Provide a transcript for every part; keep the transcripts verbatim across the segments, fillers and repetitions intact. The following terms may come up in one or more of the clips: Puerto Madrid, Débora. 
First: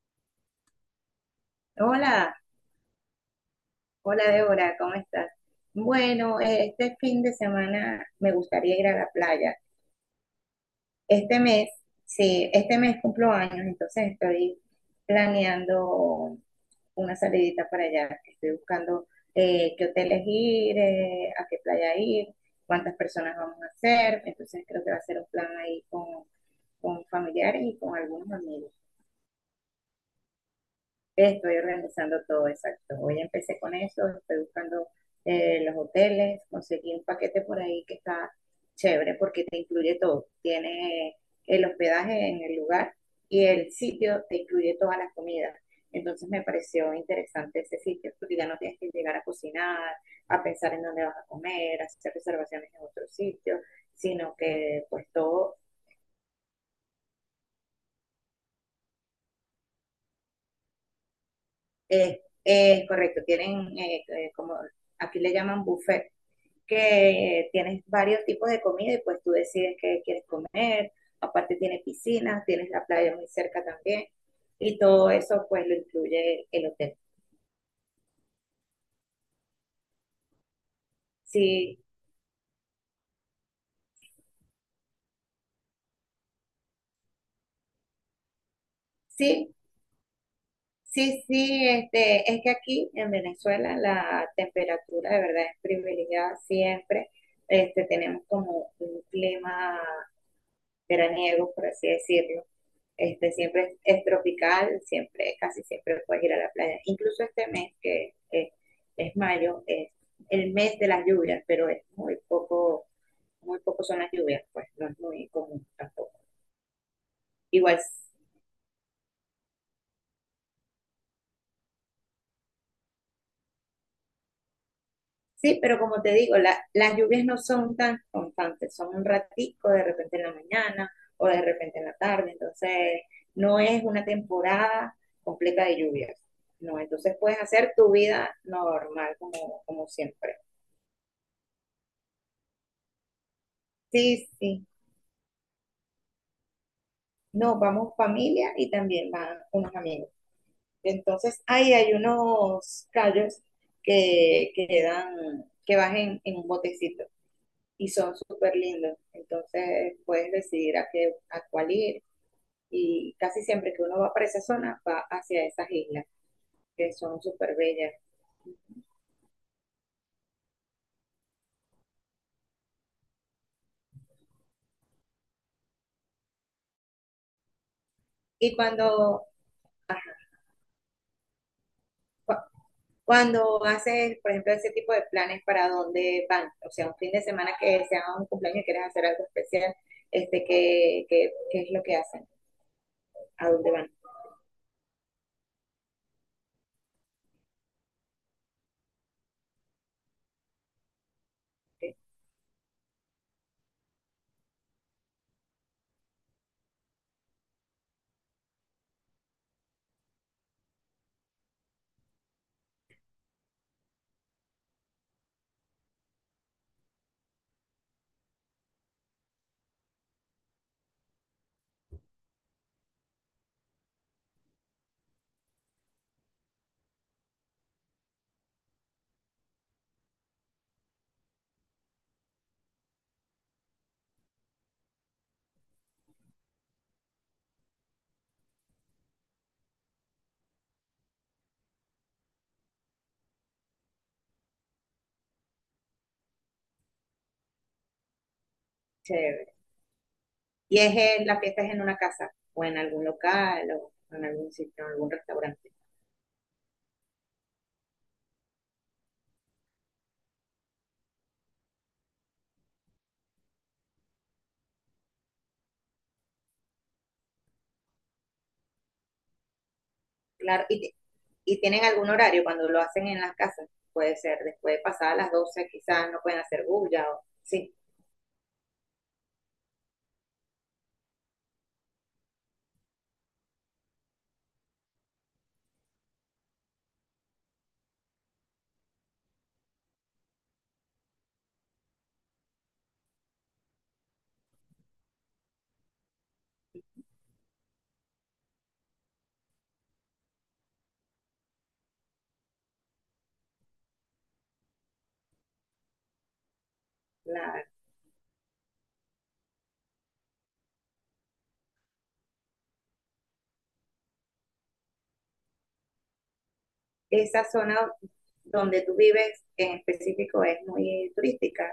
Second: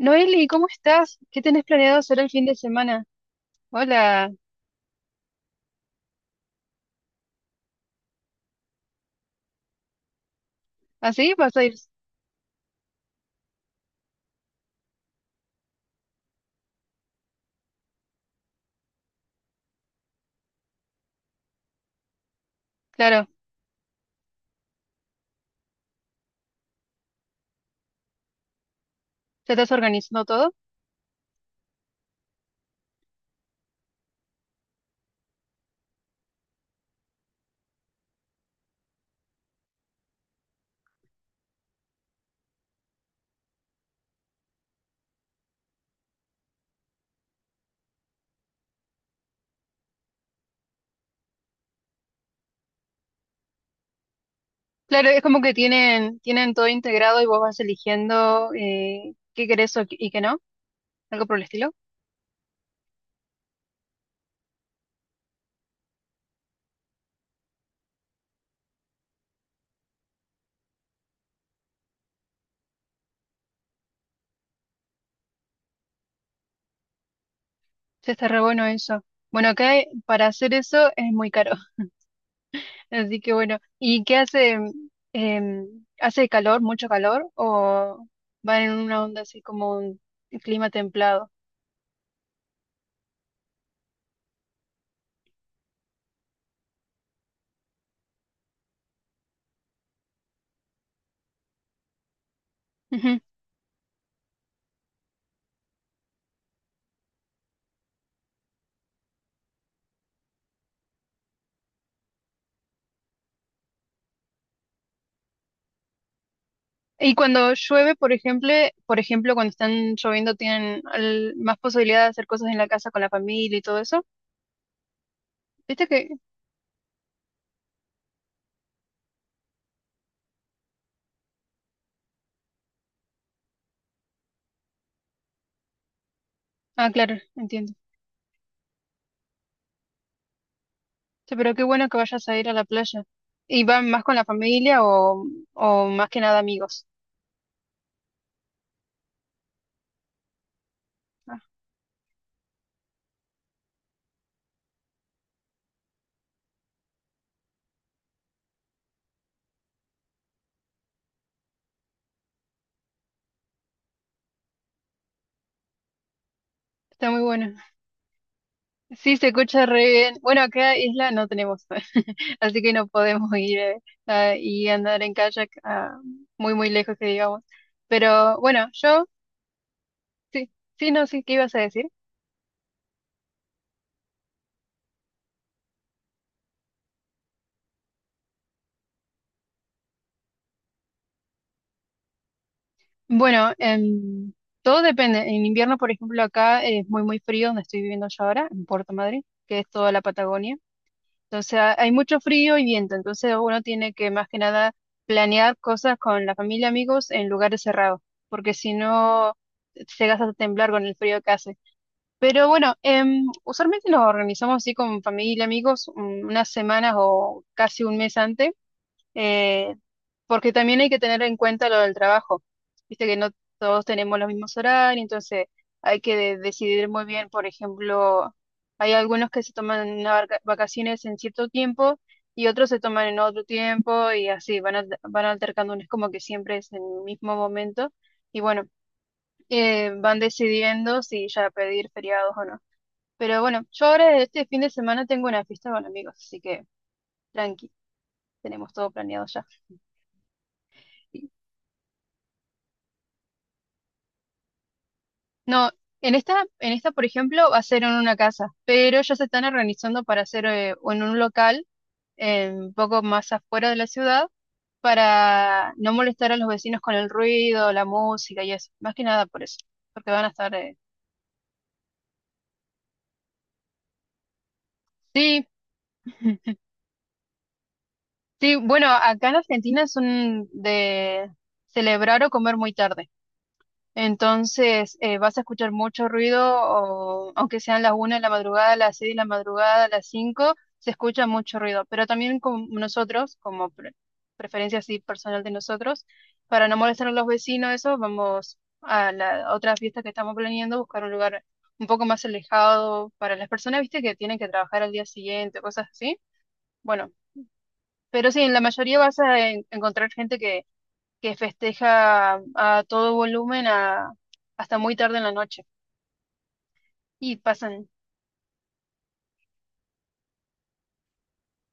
Noeli, ¿cómo estás? ¿Qué tenés planeado hacer el Hola, fin de semana? Hola, hola Débora, ¿cómo estás? Bueno, eh, este fin de semana me gustaría ir a la playa. ¿así Este vas a mes, ir? sí, este mes cumplo años, entonces estoy planeando una salidita para allá. Estoy buscando eh, qué hoteles ir, eh, a qué playa ir, cuántas Claro, personas vamos a ser. Entonces creo que va a ser un plan ahí con, con familiares y con algunos amigos. ¿te estás organizando todo? Estoy organizando todo, exacto. Hoy empecé con eso, estoy buscando eh, los hoteles, conseguí un paquete por ahí que está chévere porque te incluye todo. Tiene el hospedaje en el lugar y el sitio te incluye todas las comidas. Entonces me pareció interesante ese sitio porque ya no tienes que llegar a cocinar, a pensar en dónde vas a comer, a hacer reservaciones en otro sitio, sino que pues Claro, es como que todo tienen, tienen todo integrado y vos vas eligiendo eh, qué querés o qué- y qué no, algo por el estilo. es, es correcto. Tienen eh, eh, como aquí le llaman buffet que tienes varios tipos de comida y pues tú decides qué quieres comer. Aparte tiene piscinas, tienes la playa muy cerca también y todo eso pues lo incluye el hotel. Ya está re bueno eso. Bueno, acá eh, para hacer eso es muy caro, Sí, así que bueno. ¿Y qué hace? Em, ¿hace calor, mucho calor? ¿O van en una onda así sí. como un clima Sí, templado? sí, este, es que aquí en Venezuela la temperatura de verdad es privilegiada siempre. Este, tenemos como un clima veraniego, por así decirlo. Este, siempre es, es tropical, siempre, casi siempre puedes ir a la playa. Incluso este mes, que eh, es mayo, es el mes de las lluvias, pero es muy poco, muy poco son las lluvias, pues no es muy común tampoco. Y cuando Igual llueve, por ejemplo, por ejemplo, cuando están lloviendo tienen al- más posibilidad de hacer cosas en la casa con la familia y todo eso. sí, pero ¿Viste como que? te digo, la- las lluvias no son tan constantes, son un ratico, de repente en la mañana o de repente en la tarde, entonces no es una temporada completa de lluvias, no, Ah, claro, entonces puedes hacer entiendo. tu vida normal como, como siempre. Sí, pero qué bueno que vayas a ir a la playa. ¿Y van más con la Sí, sí, familia o, o más que nada amigos? no, vamos familia y también van unos amigos. Ah, Entonces ahí hay unos callos que, que quedan, que bajen en en un botecito. Y son súper lindos. Entonces puedes decidir a, qué, a cuál ir y casi siempre que uno va para esa zona va hacia esas islas que está son muy bueno. súper bellas. Sí, se escucha re bien. Bueno, acá isla no tenemos, así que no podemos ir eh, a- y andar en kayak ah, muy, muy lejos que digamos. Pero Y bueno, yo, cuando, sí, sí, no sé qué ibas a decir. cu- Cuando haces, por ejemplo, ese tipo de planes, ¿para dónde van? O sea, un fin de semana que sea un cumpleaños y quieres hacer algo especial, este, ¿qué, qué, qué es lo que hacen? ¿A Bueno, dónde van? em, todo depende. En invierno, por ejemplo, acá es muy, muy frío, donde estoy viviendo yo ahora, en Puerto Madrid, que es toda la Patagonia. Entonces ha- hay Qué mucho frío y viento, entonces uno tiene que más que nada planear cosas con la familia, amigos, en lugares cerrados, porque si no, llegas a temblar con el frío que hace. Pero bueno, em, usualmente nos organizamos así con familia, amigos, un- unas semanas o casi un mes antes eh, porque también hay que tener en cuenta lo del trabajo. Viste que no todos tenemos los mismos horarios, entonces hay que de- decidir muy bien, por ejemplo, hay algunos que se toman una vaca- vacaciones en cierto tiempo y otros se toman en otro tiempo y así van, al- van altercando, no es como que siempre es en el mismo momento y bueno, eh, van decidiendo si ya pedir feriados o no. Pero bueno, yo ahora este fin de semana tengo una fiesta con amigos, así que tranqui, tenemos todo planeado ya. Chévere. ¿Y es en, la fiesta es en una casa o en algún local o en algún sitio, en algún No, restaurante? en esta, en esta, por ejemplo, va a ser en una casa, pero ya se están organizando para hacer eh, en un local eh, un poco más afuera de la ciudad para no molestar a los vecinos con el ruido, la música y eso. Más que nada por eso, porque van a estar... Claro, eh, y, y tienen algún horario cuando lo hacen en las casas. Puede ser después de pasadas las Sí, doce quizás no pueden hacer bulla o sí. sí, bueno, acá en Argentina son de celebrar o comer muy tarde. Entonces, eh, vas a escuchar mucho ruido, o, aunque sean las una de la madrugada, las seis de la madrugada, las cinco se escucha mucho ruido. Pero también con nosotros, como pre- preferencia así personal de nosotros, para no molestar a los vecinos, eso, vamos a la otra fiesta que estamos planeando, buscar un lugar un poco más alejado para las personas, viste, que tienen que trabajar al día siguiente, cosas así. Bueno, La, pero sí, en la mayoría vas a en- encontrar gente que festeja a todo volumen a- hasta muy tarde en la noche. Y Esa zona pasan. donde tú vives en específico es muy turística.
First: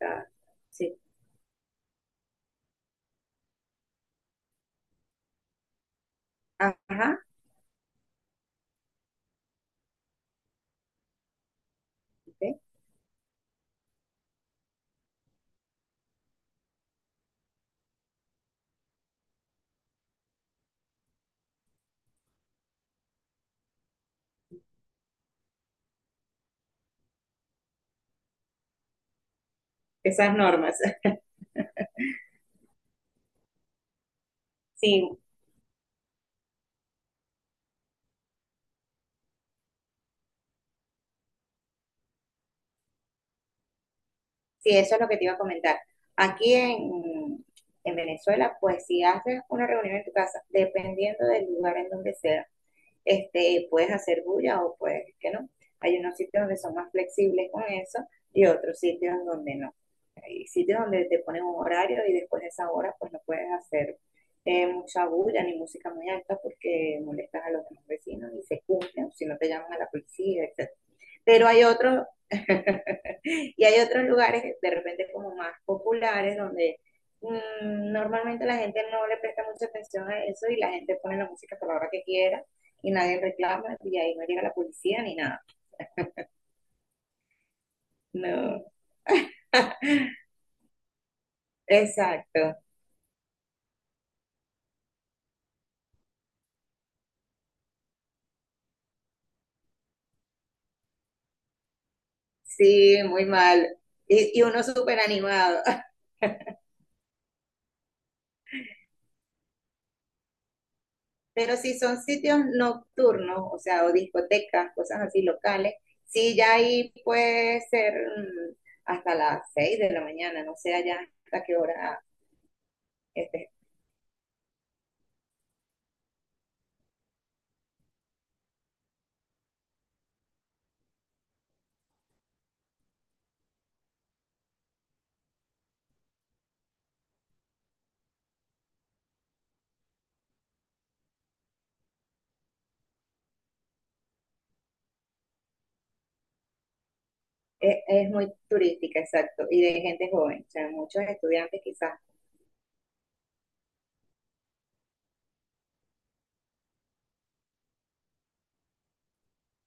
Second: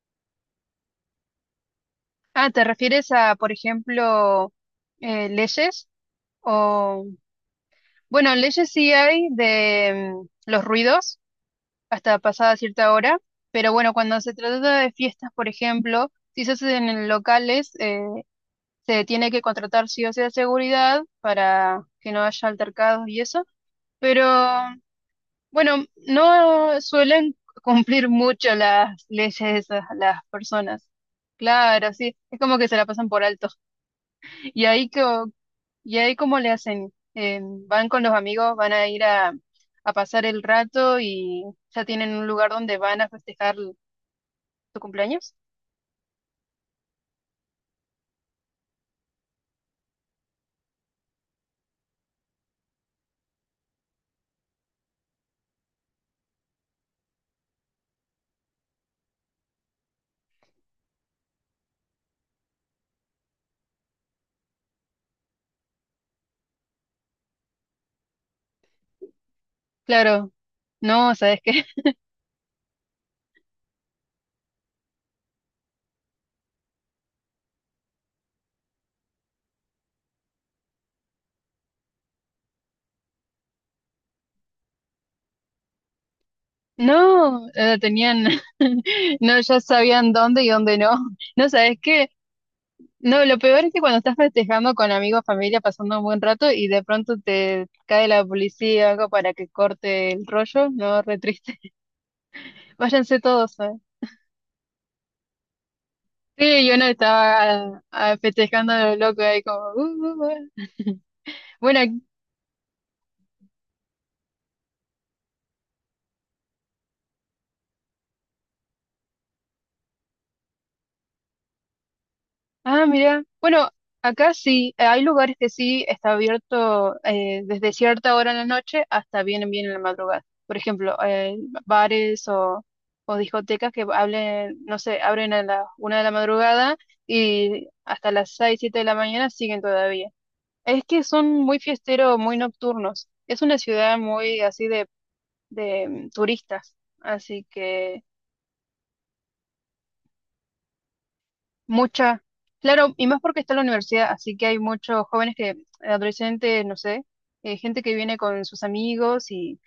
Ah, sí. Ah, ¿te refieres a, por ejemplo, eh, leyes? O, Ajá, bueno, leyes sí hay de mm, los ruidos hasta okay. pasada cierta hora, pero bueno, cuando se trata de fiestas, por ejemplo, si se hacen en locales, eh, se tiene que contratar sí o sí a seguridad para que no haya altercados y eso. Pero bueno, no suelen cumplir mucho las leyes esas, las Esas normas. personas. Claro, sí, es como que se la pasan por alto. ¿Y ahí, que Sí, y ahí cómo le hacen? Eh, ¿van con los amigos, van a ir a, a pasar el rato y ya tienen un lugar donde van a festejar tu sí, eso es lo que te iba cumpleaños? a comentar. Aquí en, en Venezuela, pues si haces una reunión en tu casa, dependiendo del lugar en donde sea, este, puedes hacer bulla o puedes que no. Hay unos sitios donde son más flexibles con eso y otros sitios donde no. Hay sitios donde te ponen un horario y después de esa hora pues no puedes hacer eh, mucha bulla ni música muy alta porque molestas a los demás vecinos y se cumplen si no te llaman a la Claro, policía, etcétera. no, ¿sabes Pero qué? hay otros. Y hay otros lugares de repente como más populares donde mm, normalmente la gente no le presta mucha atención a eso y la gente pone la música por la hora que quiera y nadie reclama y ahí no llega la policía ni nada. No, eh, tenían, No. no, ya sabían dónde y dónde no. No, ¿sabes qué? Exacto. No, lo peor es que cuando estás festejando con amigos, familia, pasando un buen rato y de pronto te cae la policía o algo para que corte el rollo, no, re triste. Sí, Váyanse muy todos, mal. ¿sabes? Y, y uno súper animado. Sí, yo no estaba ah, festejando a lo loco ahí como... "Uh, uh, uh". Pero si Bueno, son sitios nocturnos, o sea, o discotecas, cosas así locales, sí, ya ahí puede ser mm, hasta las seis de la mañana, no sé allá hasta qué hora, ah, mira. este. Bueno, acá sí, eh, hay lugares que sí está abierto eh, desde cierta hora en la noche hasta bien bien en la madrugada. Por ejemplo, eh, bares o, o discotecas que hablen, no sé, abren a las una de la madrugada y hasta las seis, siete de la mañana siguen todavía. Es que son muy fiesteros, muy nocturnos. Es una ciudad muy así de, de mm, turistas, así Es, que es muy turística, exacto, y de gente joven, o sea, muchos estudiantes quizás. mucha, claro, y más porque está la universidad, así que hay muchos jóvenes que, eh, adolescentes, no sé, eh, gente que viene con sus amigos y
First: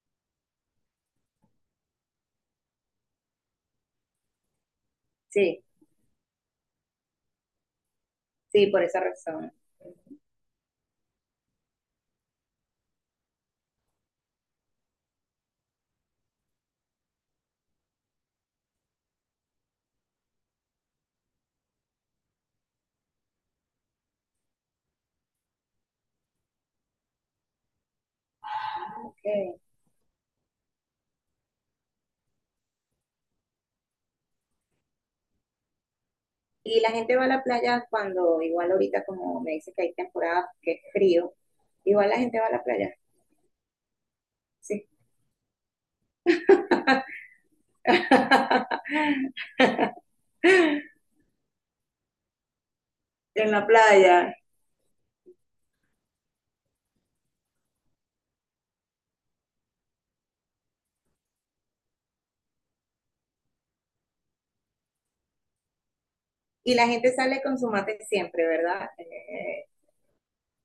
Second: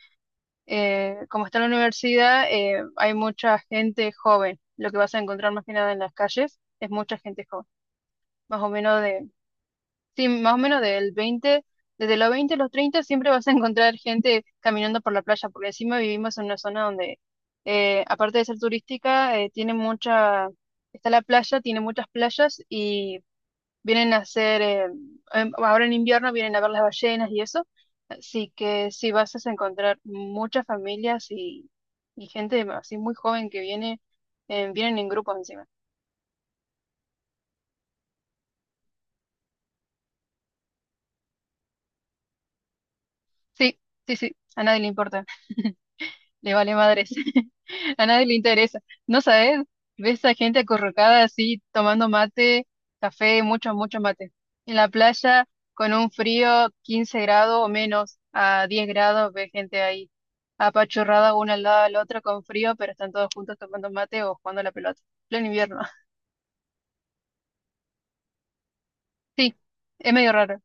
eh, como está la universidad, eh, hay mucha gente joven. Lo que vas a encontrar más Sí, que nada en las calles es mucha gente joven, más sí, o por esa menos de, razón. Ujú. sí, más o menos del veinte desde los veinte a los treinta siempre vas a encontrar gente caminando por la playa, porque encima vivimos en una zona donde, eh, aparte de ser turística, eh, tiene mucha... está la playa, tiene muchas playas y Vienen a hacer, eh, em, ahora en invierno vienen a ver las ballenas y eso. Así que sí, vas a Ok. encontrar muchas familias y, y gente así muy joven que viene, eh, vienen en grupos encima. Y la gente va a la playa cuando, igual ahorita como me dice que hay temporada que es frío, igual la gente va a la playa, Sí, sí, sí, a nadie sí. le importa. Le vale madres. A nadie le interesa. No sabes, ves a gente acurrucada así, tomando mate, café, En la mucho, mucho mate. playa. En la playa, con un frío quince grados o menos, a diez grados, ves gente ahí, apachurrada una al lado de la otra con frío, pero están todos juntos tomando mate o jugando a la pelota. Pleno invierno. Y la gente sale con su mate siempre, ¿verdad? Sí, Eh, es medio raro.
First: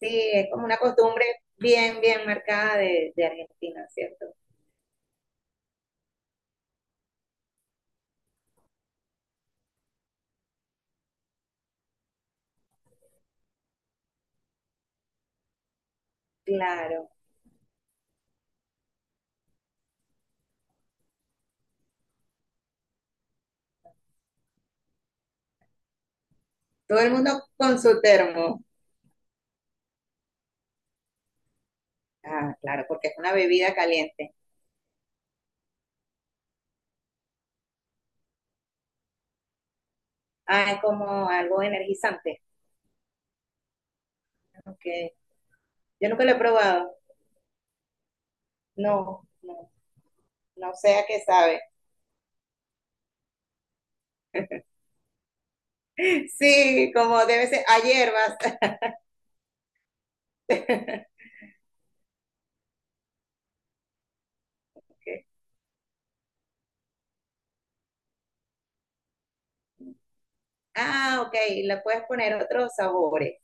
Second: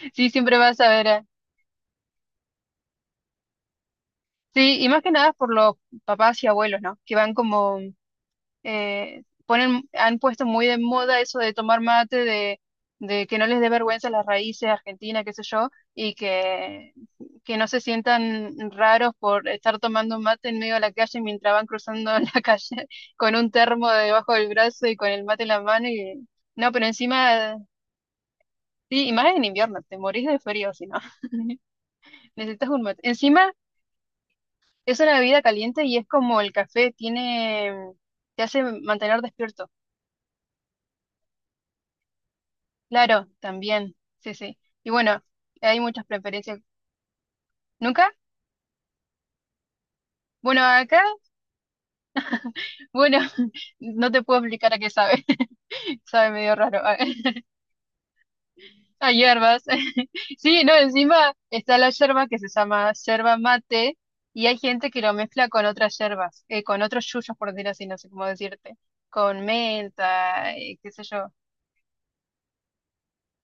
sí, Sí, es siempre como una vas a ver. costumbre a- bien, bien marcada de, de Argentina, ¿cierto? Sí, y más que nada por los papás y abuelos, ¿no? Que van como eh, ponen, han puesto muy de moda eso de tomar mate, de, de que no les dé vergüenza las raíces argentinas, qué sé yo, y que, Claro. que no se sientan raros por estar tomando mate en medio de la calle mientras van cruzando la calle con un termo debajo del brazo y con el mate en la mano. Y, no, pero Todo el mundo encima, con su termo. sí, y más en invierno, te morís de frío si no, Ah, necesitas un claro, mate. porque es una Encima bebida caliente. es una bebida caliente y es como el café, tiene, te hace mantener despierto. Ah, es como algo energizante. Claro, también, sí, sí. Y Okay. bueno, hay muchas Yo nunca lo he preferencias. probado. ¿Nunca? No, no, Bueno, no sé acá, a qué sabe. bueno, no te puedo explicar a qué sabe, sabe medio raro, Sí, a, como debe ser a hierbas. a hierbas. Sí, no, encima está la yerba que se llama yerba mate y hay gente que lo Ok. mezcla con otras yerbas, eh, con otros yuyos, por decir así, no sé cómo decirte, con menta, eh, qué sé Ah, yo. ok, le puedes poner otros sabores.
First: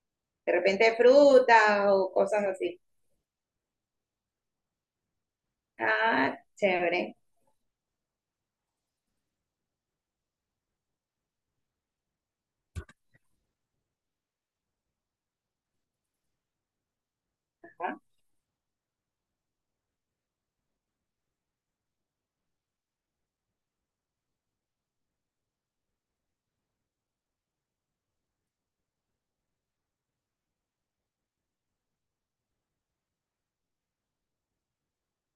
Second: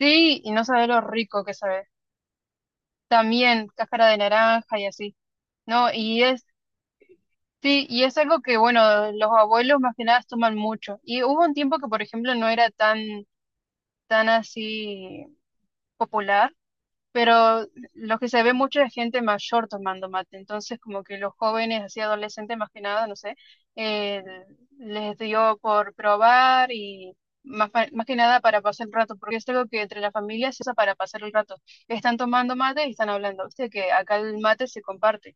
Sí, De y no sabe repente lo rico que sabe. fruta o cosas así. También cáscara de naranja y así. No, y Ah, es chévere. Sí, y es algo que, bueno, los abuelos más que nada toman mucho. Y hubo un tiempo que, por ejemplo, no era tan, tan así popular, pero Ajá. lo que se ve mucho es gente mayor tomando mate. Entonces, como que los jóvenes, así adolescentes más que nada, no sé, eh, les dio por probar y más, pa- más que nada para pasar el rato, porque es algo que entre las familias se usa para pasar el rato. Están tomando mate y están hablando. Viste que acá el mate se comparte.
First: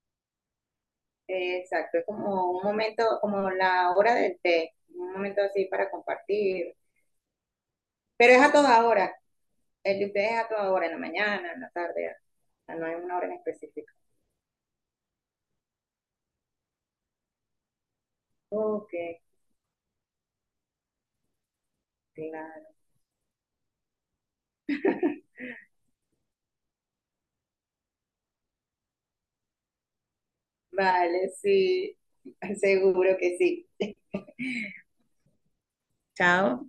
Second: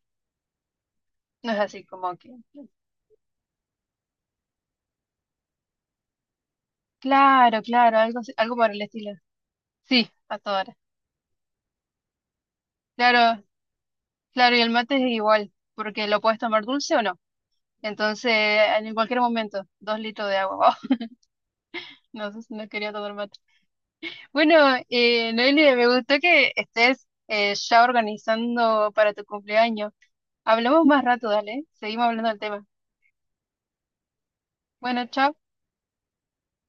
No es así Exacto, es como que como un momento, como la hora del té, un momento así para compartir. claro, claro, algo, así- Pero es a algo por el toda estilo. hora. El de Sí, ustedes a a toda toda hora. hora, en la mañana, en la tarde, no hay una hora en Claro, específica. claro, y el mate es igual, porque lo puedes tomar dulce o no. Entonces, Ok, en cualquier momento, dos litros de agua. no, sé si no claro. quería tomar mate. Bueno, eh, Noelia, me gustó que estés eh, ya organizando para tu cumpleaños. Hablamos más rato, Vale, dale. sí, Seguimos hablando del tema. seguro que sí. Bueno, chao. Chao.